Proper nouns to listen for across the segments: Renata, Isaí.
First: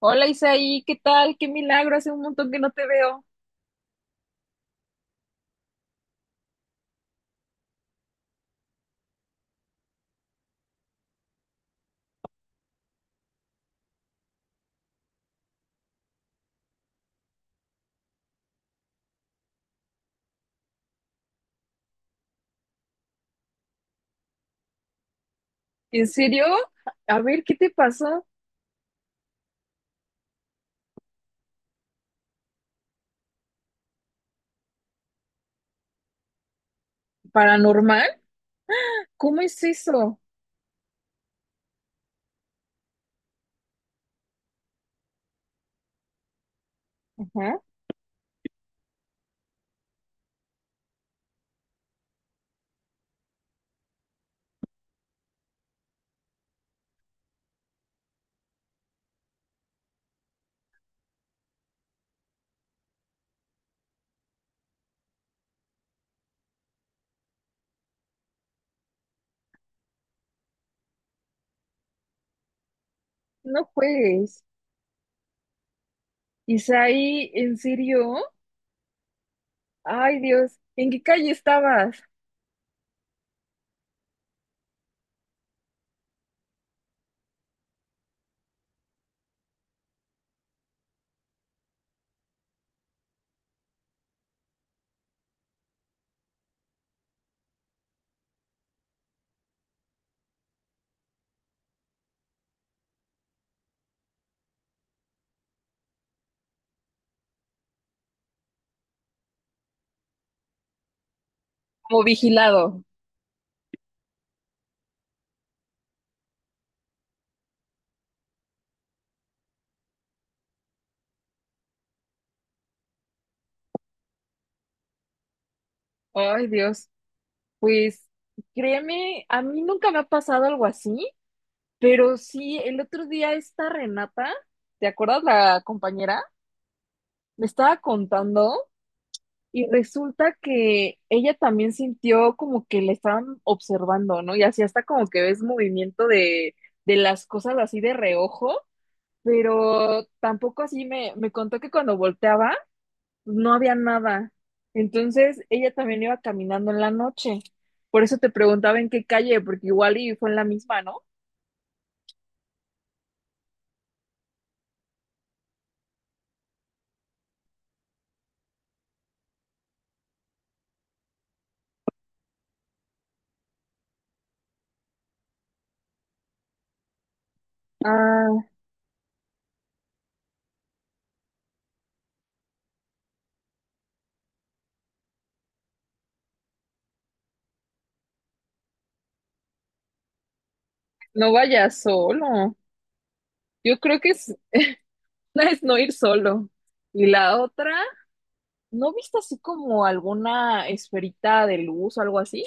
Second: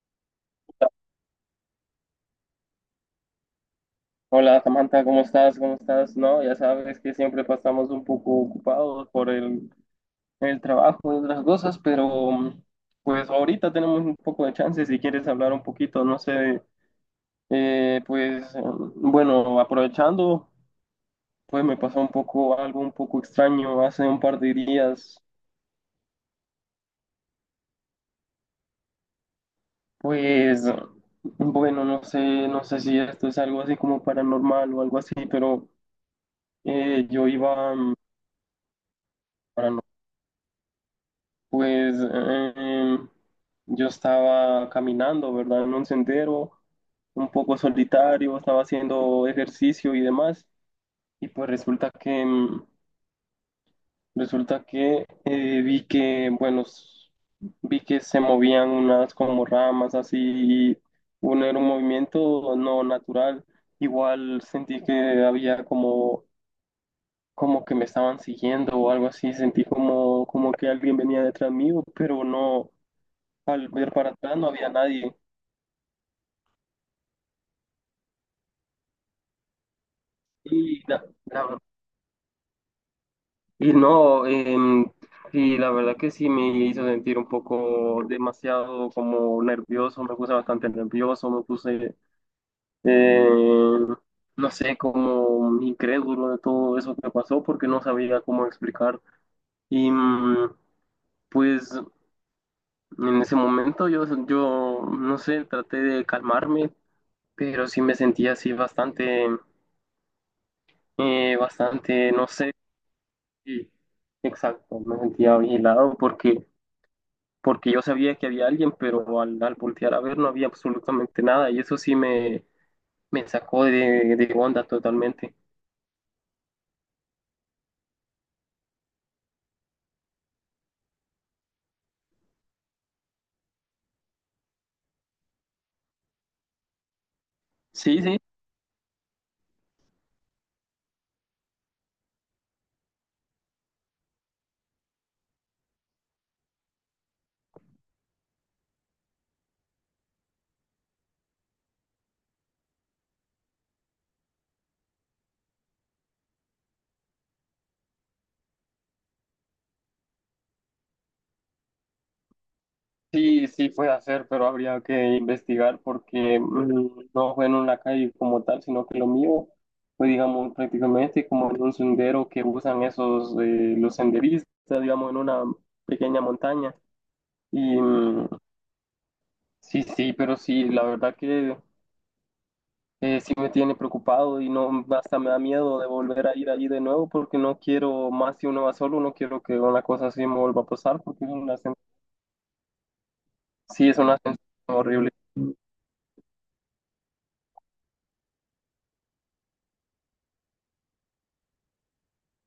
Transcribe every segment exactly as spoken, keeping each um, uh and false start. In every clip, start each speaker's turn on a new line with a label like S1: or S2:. S1: Hola Isaí, ¿qué tal? Qué milagro, hace un montón que no te veo.
S2: Hola Samantha, ¿cómo estás? ¿Cómo estás? No, ya sabes que siempre pasamos un poco ocupados por el, el trabajo y otras cosas, pero mm, pues ahorita tenemos un poco de chance si quieres hablar un poquito, no sé, eh, pues mm, bueno, aprovechando, pues me pasó un poco algo un poco extraño hace un par de días,
S1: ¿En serio? A ver, ¿qué te pasó?
S2: pues bueno, no sé, no sé si esto es algo así como paranormal o algo así, pero eh, yo iba... mm,
S1: ¿Paranormal? ¿Cómo es
S2: para
S1: eso?
S2: Pues eh, yo estaba caminando, ¿verdad? En un sendero un poco
S1: Ajá,
S2: solitario, estaba haciendo ejercicio y demás, y pues resulta que mm, resulta que eh, vi que, bueno, s- vi que se movían unas como ramas así, y uno era un movimiento no natural. Igual sentí que había como como que me estaban siguiendo o algo así, sentí como, como que alguien venía detrás mío, pero no,
S1: no
S2: al ver para atrás
S1: juegues.
S2: no había nadie.
S1: Isaí, ¿en serio? Ay, Dios,
S2: Y,
S1: ¿en qué
S2: la-
S1: calle
S2: la-
S1: estabas?
S2: y no, em, y la verdad que sí me hizo sentir un poco demasiado como nervioso, me puse bastante nervioso, me puse, eh, no sé, como incrédulo de todo eso que pasó porque no sabía cómo explicar. Y mm, pues en ese momento yo, yo, no sé, traté de calmarme, pero sí me sentía así bastante, eh,
S1: Como
S2: bastante, no sé,
S1: vigilado.
S2: sí, exacto, me sentía vigilado porque, porque yo sabía que había alguien, pero al, al voltear a ver no había absolutamente nada y eso sí me, me sacó de, de onda totalmente.
S1: Ay, Dios, pues créeme, a mí nunca me ha pasado algo así, pero sí, el otro día esta Renata, ¿te acuerdas la compañera? Me estaba
S2: Sí, sí.
S1: contando. Y resulta que ella también sintió como que le estaban observando, ¿no? Y así hasta como que ves movimiento de, de las cosas así de reojo, pero tampoco así me, me contó que cuando volteaba no había nada. Entonces ella también iba caminando en la noche. Por eso te preguntaba en qué calle, porque igual y fue en la misma, ¿no?
S2: Sí, sí fue hacer, pero habría que investigar porque mm, no fue en una calle como tal, sino que lo mío fue, digamos, prácticamente como en un sendero que usan esos, eh, los senderistas, digamos, en una pequeña montaña. Y mm,
S1: Ah,
S2: sí, sí, pero sí, la verdad que eh, sí me tiene preocupado y no, hasta me da miedo de volver a ir allí de nuevo porque no quiero más si uno va solo, no quiero que una cosa así me vuelva a pasar porque es
S1: no
S2: una sen-
S1: vayas solo. Yo
S2: sí es
S1: creo que
S2: una
S1: es,
S2: sensación horrible.
S1: una es no ir solo. Y la otra. ¿No viste así como alguna esferita de luz o algo así?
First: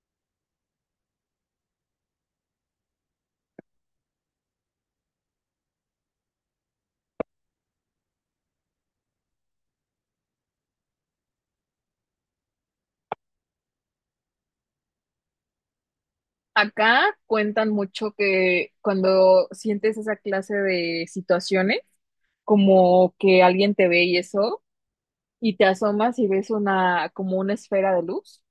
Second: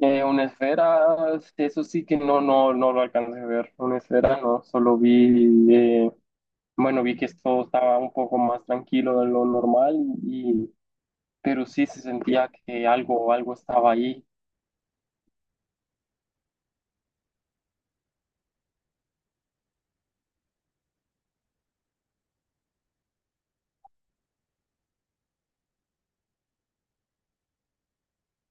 S2: Eh, una esfera, eso sí que no, no, no lo alcancé a ver. Una esfera no, solo vi, eh, bueno, vi que esto estaba un poco más tranquilo de lo normal, y, pero sí se sentía que algo, algo estaba ahí.
S1: Acá cuentan mucho que cuando sientes esa clase de situaciones, como que alguien te ve y eso, y te asomas y ves una, como una esfera de luz,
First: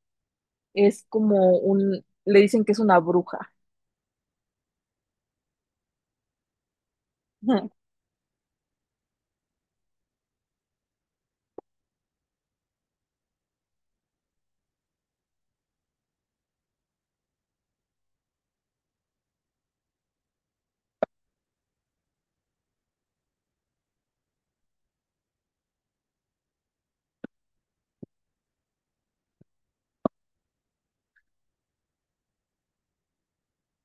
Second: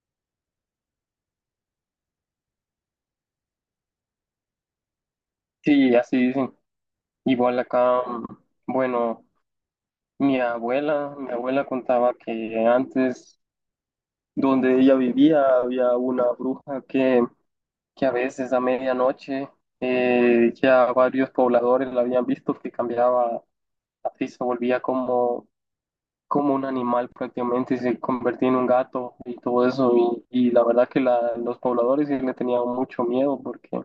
S1: es como un, le dicen que es una bruja.
S2: Sí, así dicen. Igual acá, mm, bueno, mi abuela, mi abuela contaba que antes donde ella vivía había una bruja que, que a veces a medianoche eh, ya varios pobladores la habían visto que cambiaba, así se volvía como, como un animal prácticamente, se convertía en un gato y todo eso. Y, y la verdad que la- los pobladores sí le tenían mucho miedo porque,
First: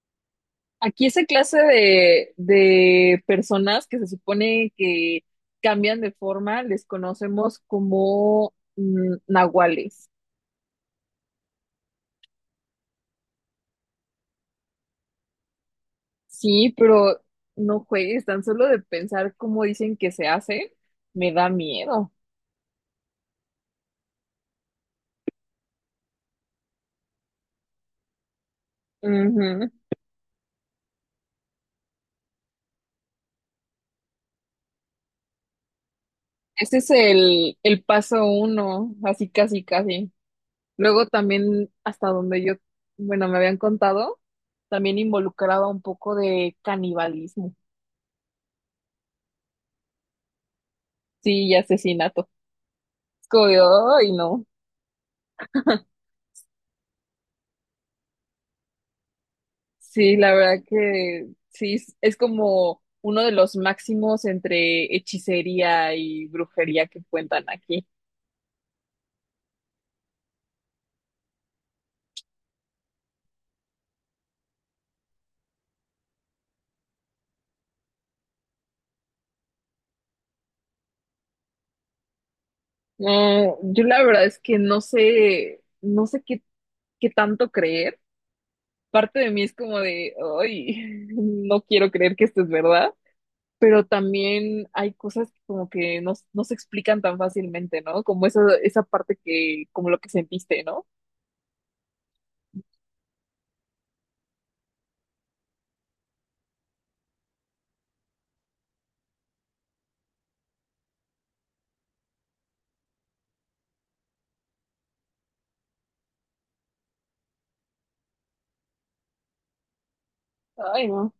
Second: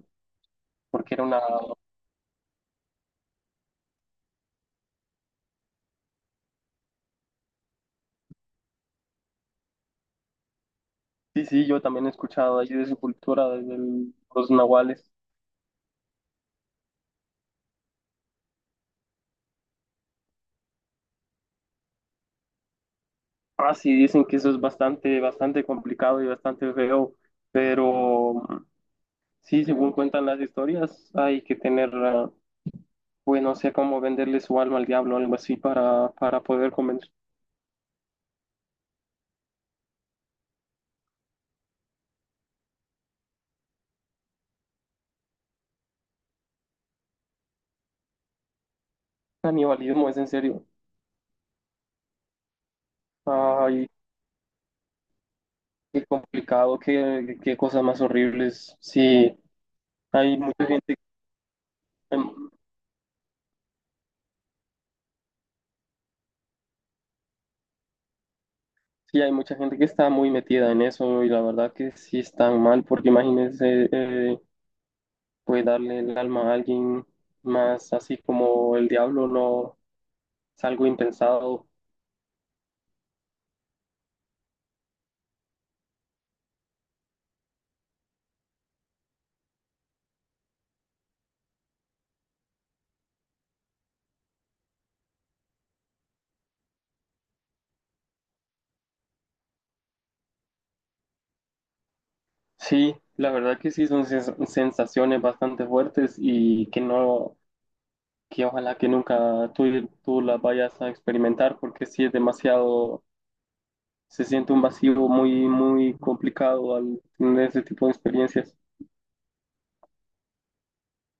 S1: Aquí
S2: porque
S1: esa
S2: era una...
S1: clase de, de personas que se supone que cambian de forma, les conocemos como mm, nahuales.
S2: Sí, sí, yo también he escuchado allí de su cultura, de los nahuales.
S1: Sí, pero no juegues, tan solo de pensar cómo dicen que se hace, me da miedo.
S2: Ah, sí, dicen que eso es bastante, bastante complicado y bastante feo, pero sí,
S1: Ujú.
S2: según cuentan las historias, hay que tener, ah, pues no sé cómo venderle su alma al diablo o algo así para, para poder
S1: Ese es
S2: convencer.
S1: el, el paso uno, así casi casi. Luego también, hasta donde yo, bueno, me habían contado, también involucraba un poco de canibalismo,
S2: Canibalismo es en serio.
S1: sí, y asesinato. Es como de,
S2: Ay,
S1: "Ay, no.
S2: qué complicado, qué, qué cosas más horribles. Sí,
S1: Sí, la
S2: hay
S1: verdad
S2: mucha gente,
S1: que sí, es es
S2: em,
S1: como uno de los máximos entre hechicería y brujería que cuentan aquí.
S2: sí, hay mucha gente que está muy metida en eso y la verdad que sí están mal, porque imagínense, eh, pues darle el alma a alguien más así como el diablo no es algo impensado.
S1: No, yo la verdad es que no sé, no sé qué, qué tanto creer. Parte de mí es como de, ay, no quiero creer que esto es verdad, pero también hay cosas que como que no, no se explican tan fácilmente, ¿no? Como esa, esa parte que, como lo que sentiste, ¿no?
S2: Sí, la verdad que sí son sens- sensaciones bastante fuertes y que no, que ojalá que nunca tú, tú las vayas a experimentar porque sí es demasiado, se siente un vacío muy, muy complicado al tener ese tipo de experiencias.
S1: Ay, no.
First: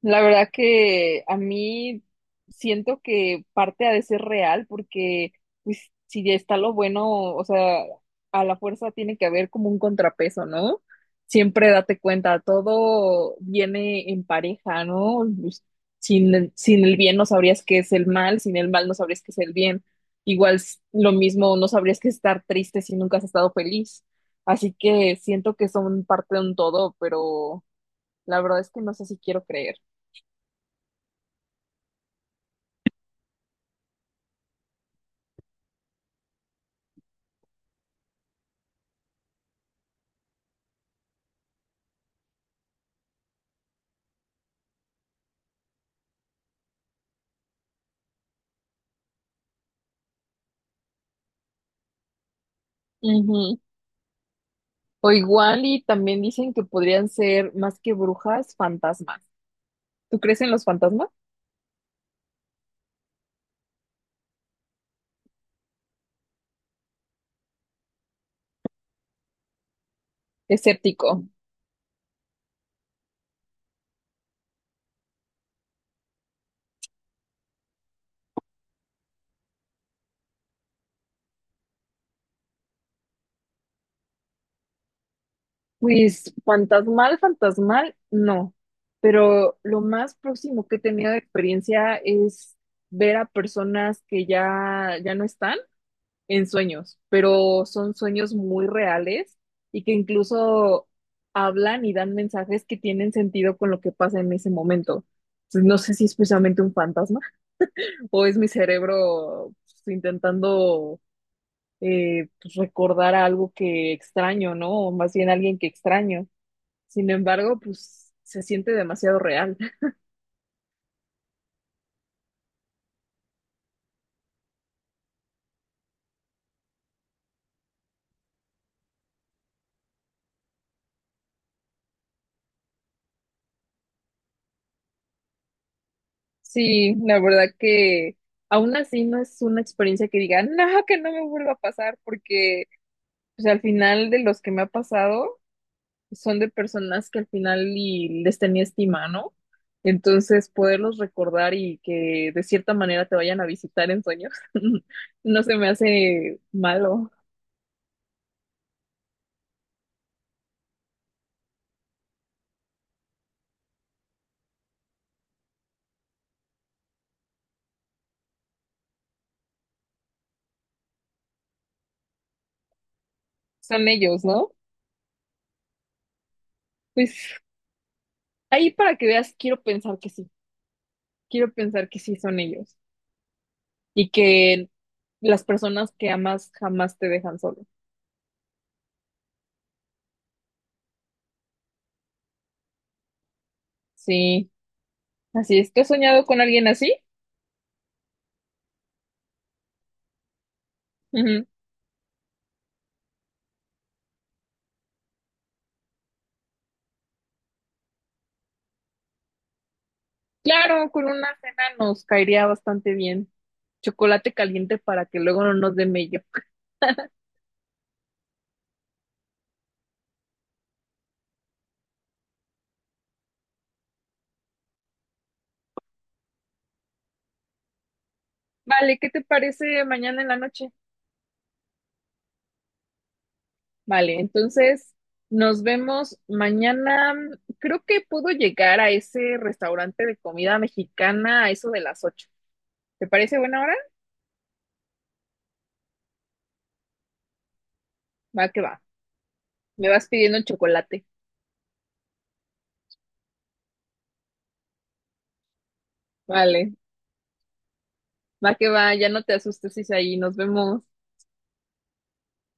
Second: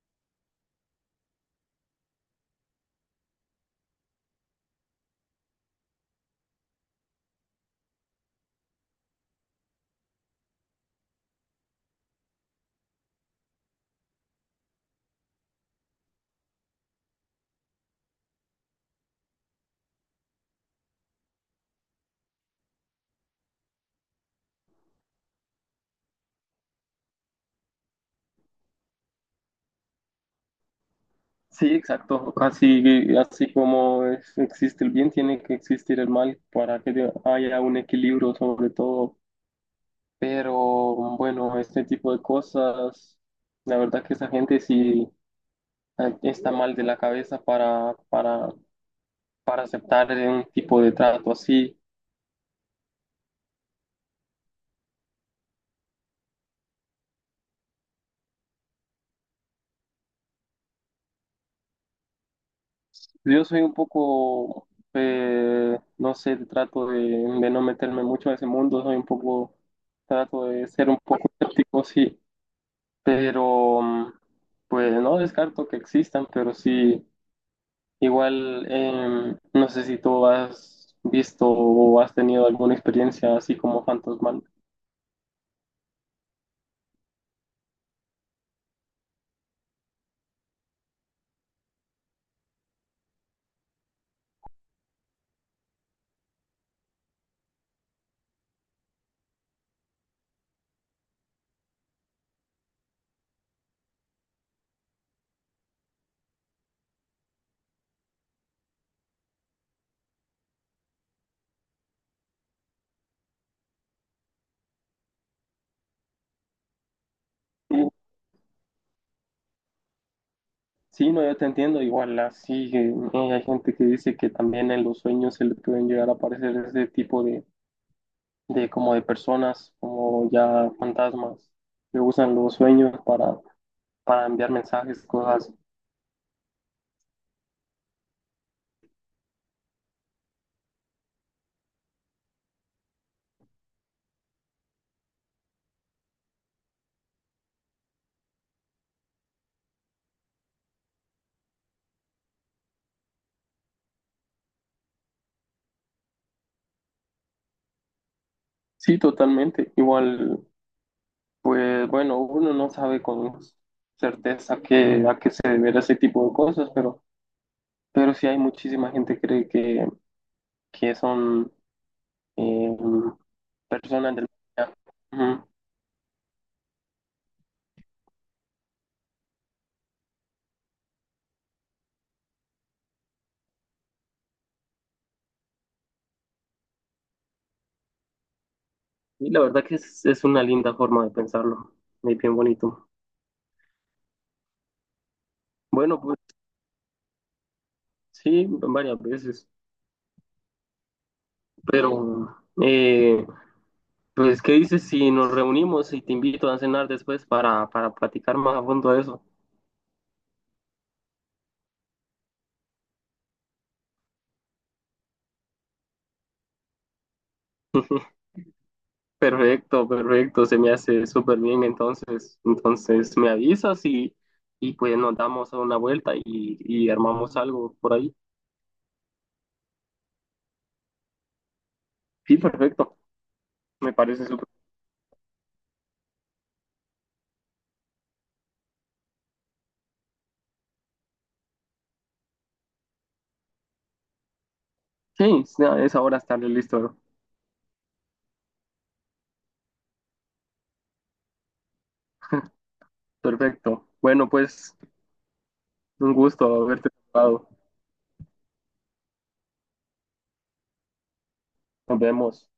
S1: La verdad que a mí siento que parte ha de ser real porque pues si ya está lo bueno, o sea, a la fuerza tiene que haber como un contrapeso, ¿no? Siempre date cuenta, todo viene en pareja, ¿no? Pues, sin, el- sin el bien no sabrías qué es el mal, sin el mal no sabrías qué es el bien. Igual s- lo mismo, no sabrías qué es estar triste si nunca has estado feliz. Así que siento que son parte de un todo, pero la verdad es que no sé si quiero creer.
S2: Sí, exacto. Así, así como es- existe el bien, tiene que existir el mal para que haya un equilibrio sobre todo. Pero bueno, este tipo de cosas, la verdad que esa gente sí eh, está mal de la cabeza para, para, para aceptar un tipo de trato así.
S1: Ujú. O igual y también dicen que podrían ser más que brujas, fantasmas. ¿Tú crees en los fantasmas?
S2: Yo soy un poco, eh, no sé, trato de, de no meterme mucho a ese mundo, soy un poco, trato de ser un
S1: Escéptico.
S2: poco escéptico, sí, pero mm, pues no descarto que existan, pero sí. Igual, em, no sé si tú has visto o has tenido alguna experiencia así como fantasmal.
S1: Pues fantasmal, fantasmal, no. Pero lo más próximo que he tenido de experiencia es ver a personas que ya, ya no están en sueños, pero son sueños muy reales y que incluso hablan y dan mensajes que tienen sentido con lo que pasa en ese momento. Entonces, no sé si es precisamente un fantasma, o es mi cerebro pues, intentando eh, pues, recordar a algo que extraño, ¿no? O más bien alguien que extraño. Sin embargo,
S2: Sí,
S1: pues se siente demasiado real.
S2: sí, no, yo te entiendo. Igual, así eh, hay gente que dice que también en los sueños se le pueden llegar a aparecer ese tipo de, de como de personas, como ya fantasmas, que usan los sueños para, para enviar mensajes, cosas. Así.
S1: Sí, la verdad que aún así no es una experiencia que diga, no, que no me vuelva a pasar, porque pues, al final de los que me ha pasado, son de personas que al final y les tenía estima, ¿no? Entonces, poderlos recordar y que de cierta manera te vayan a visitar en sueños, no se me hace malo.
S2: Sí, totalmente. Igual, pues bueno, uno no sabe con certeza que, a qué se deberá ese tipo de cosas, pero... Pero sí hay muchísima gente que cree que, que son eh,
S1: Son
S2: personas
S1: ellos,
S2: del...
S1: ¿no?
S2: Ujú.
S1: Pues ahí para que veas, quiero pensar que sí, quiero pensar que sí son ellos y que las personas que amas jamás te dejan solo.
S2: Y la verdad que es, es una linda forma de pensarlo, es bien bonito.
S1: Sí, así es. ¿Tú has
S2: Bueno, pues
S1: soñado con alguien así?
S2: sí, varias veces,
S1: Ujú.
S2: pero eh, pues ¿qué dices si nos reunimos y te invito a cenar después para, para platicar más a fondo de eso?
S1: Claro, con una cena nos caería bastante bien chocolate caliente para que luego no nos dé mello.
S2: Perfecto, perfecto, se me hace súper bien, entonces, entonces me avisas y, y pues nos damos una vuelta y, y armamos algo por ahí.
S1: Vale, ¿qué te parece mañana en la noche?
S2: Sí, perfecto. Me
S1: Vale,
S2: parece súper.
S1: entonces nos vemos mañana. Creo que puedo llegar a ese restaurante de comida mexicana a eso de las ocho. ¿Te parece buena hora?
S2: Sí, ya es ahora estarle listo.
S1: Va que va. Me vas pidiendo el chocolate.
S2: Perfecto. Bueno, pues un gusto
S1: Vale,
S2: haberte saludado.
S1: va que va, ya no te asustes, ahí. Nos vemos.
S2: Nos vemos.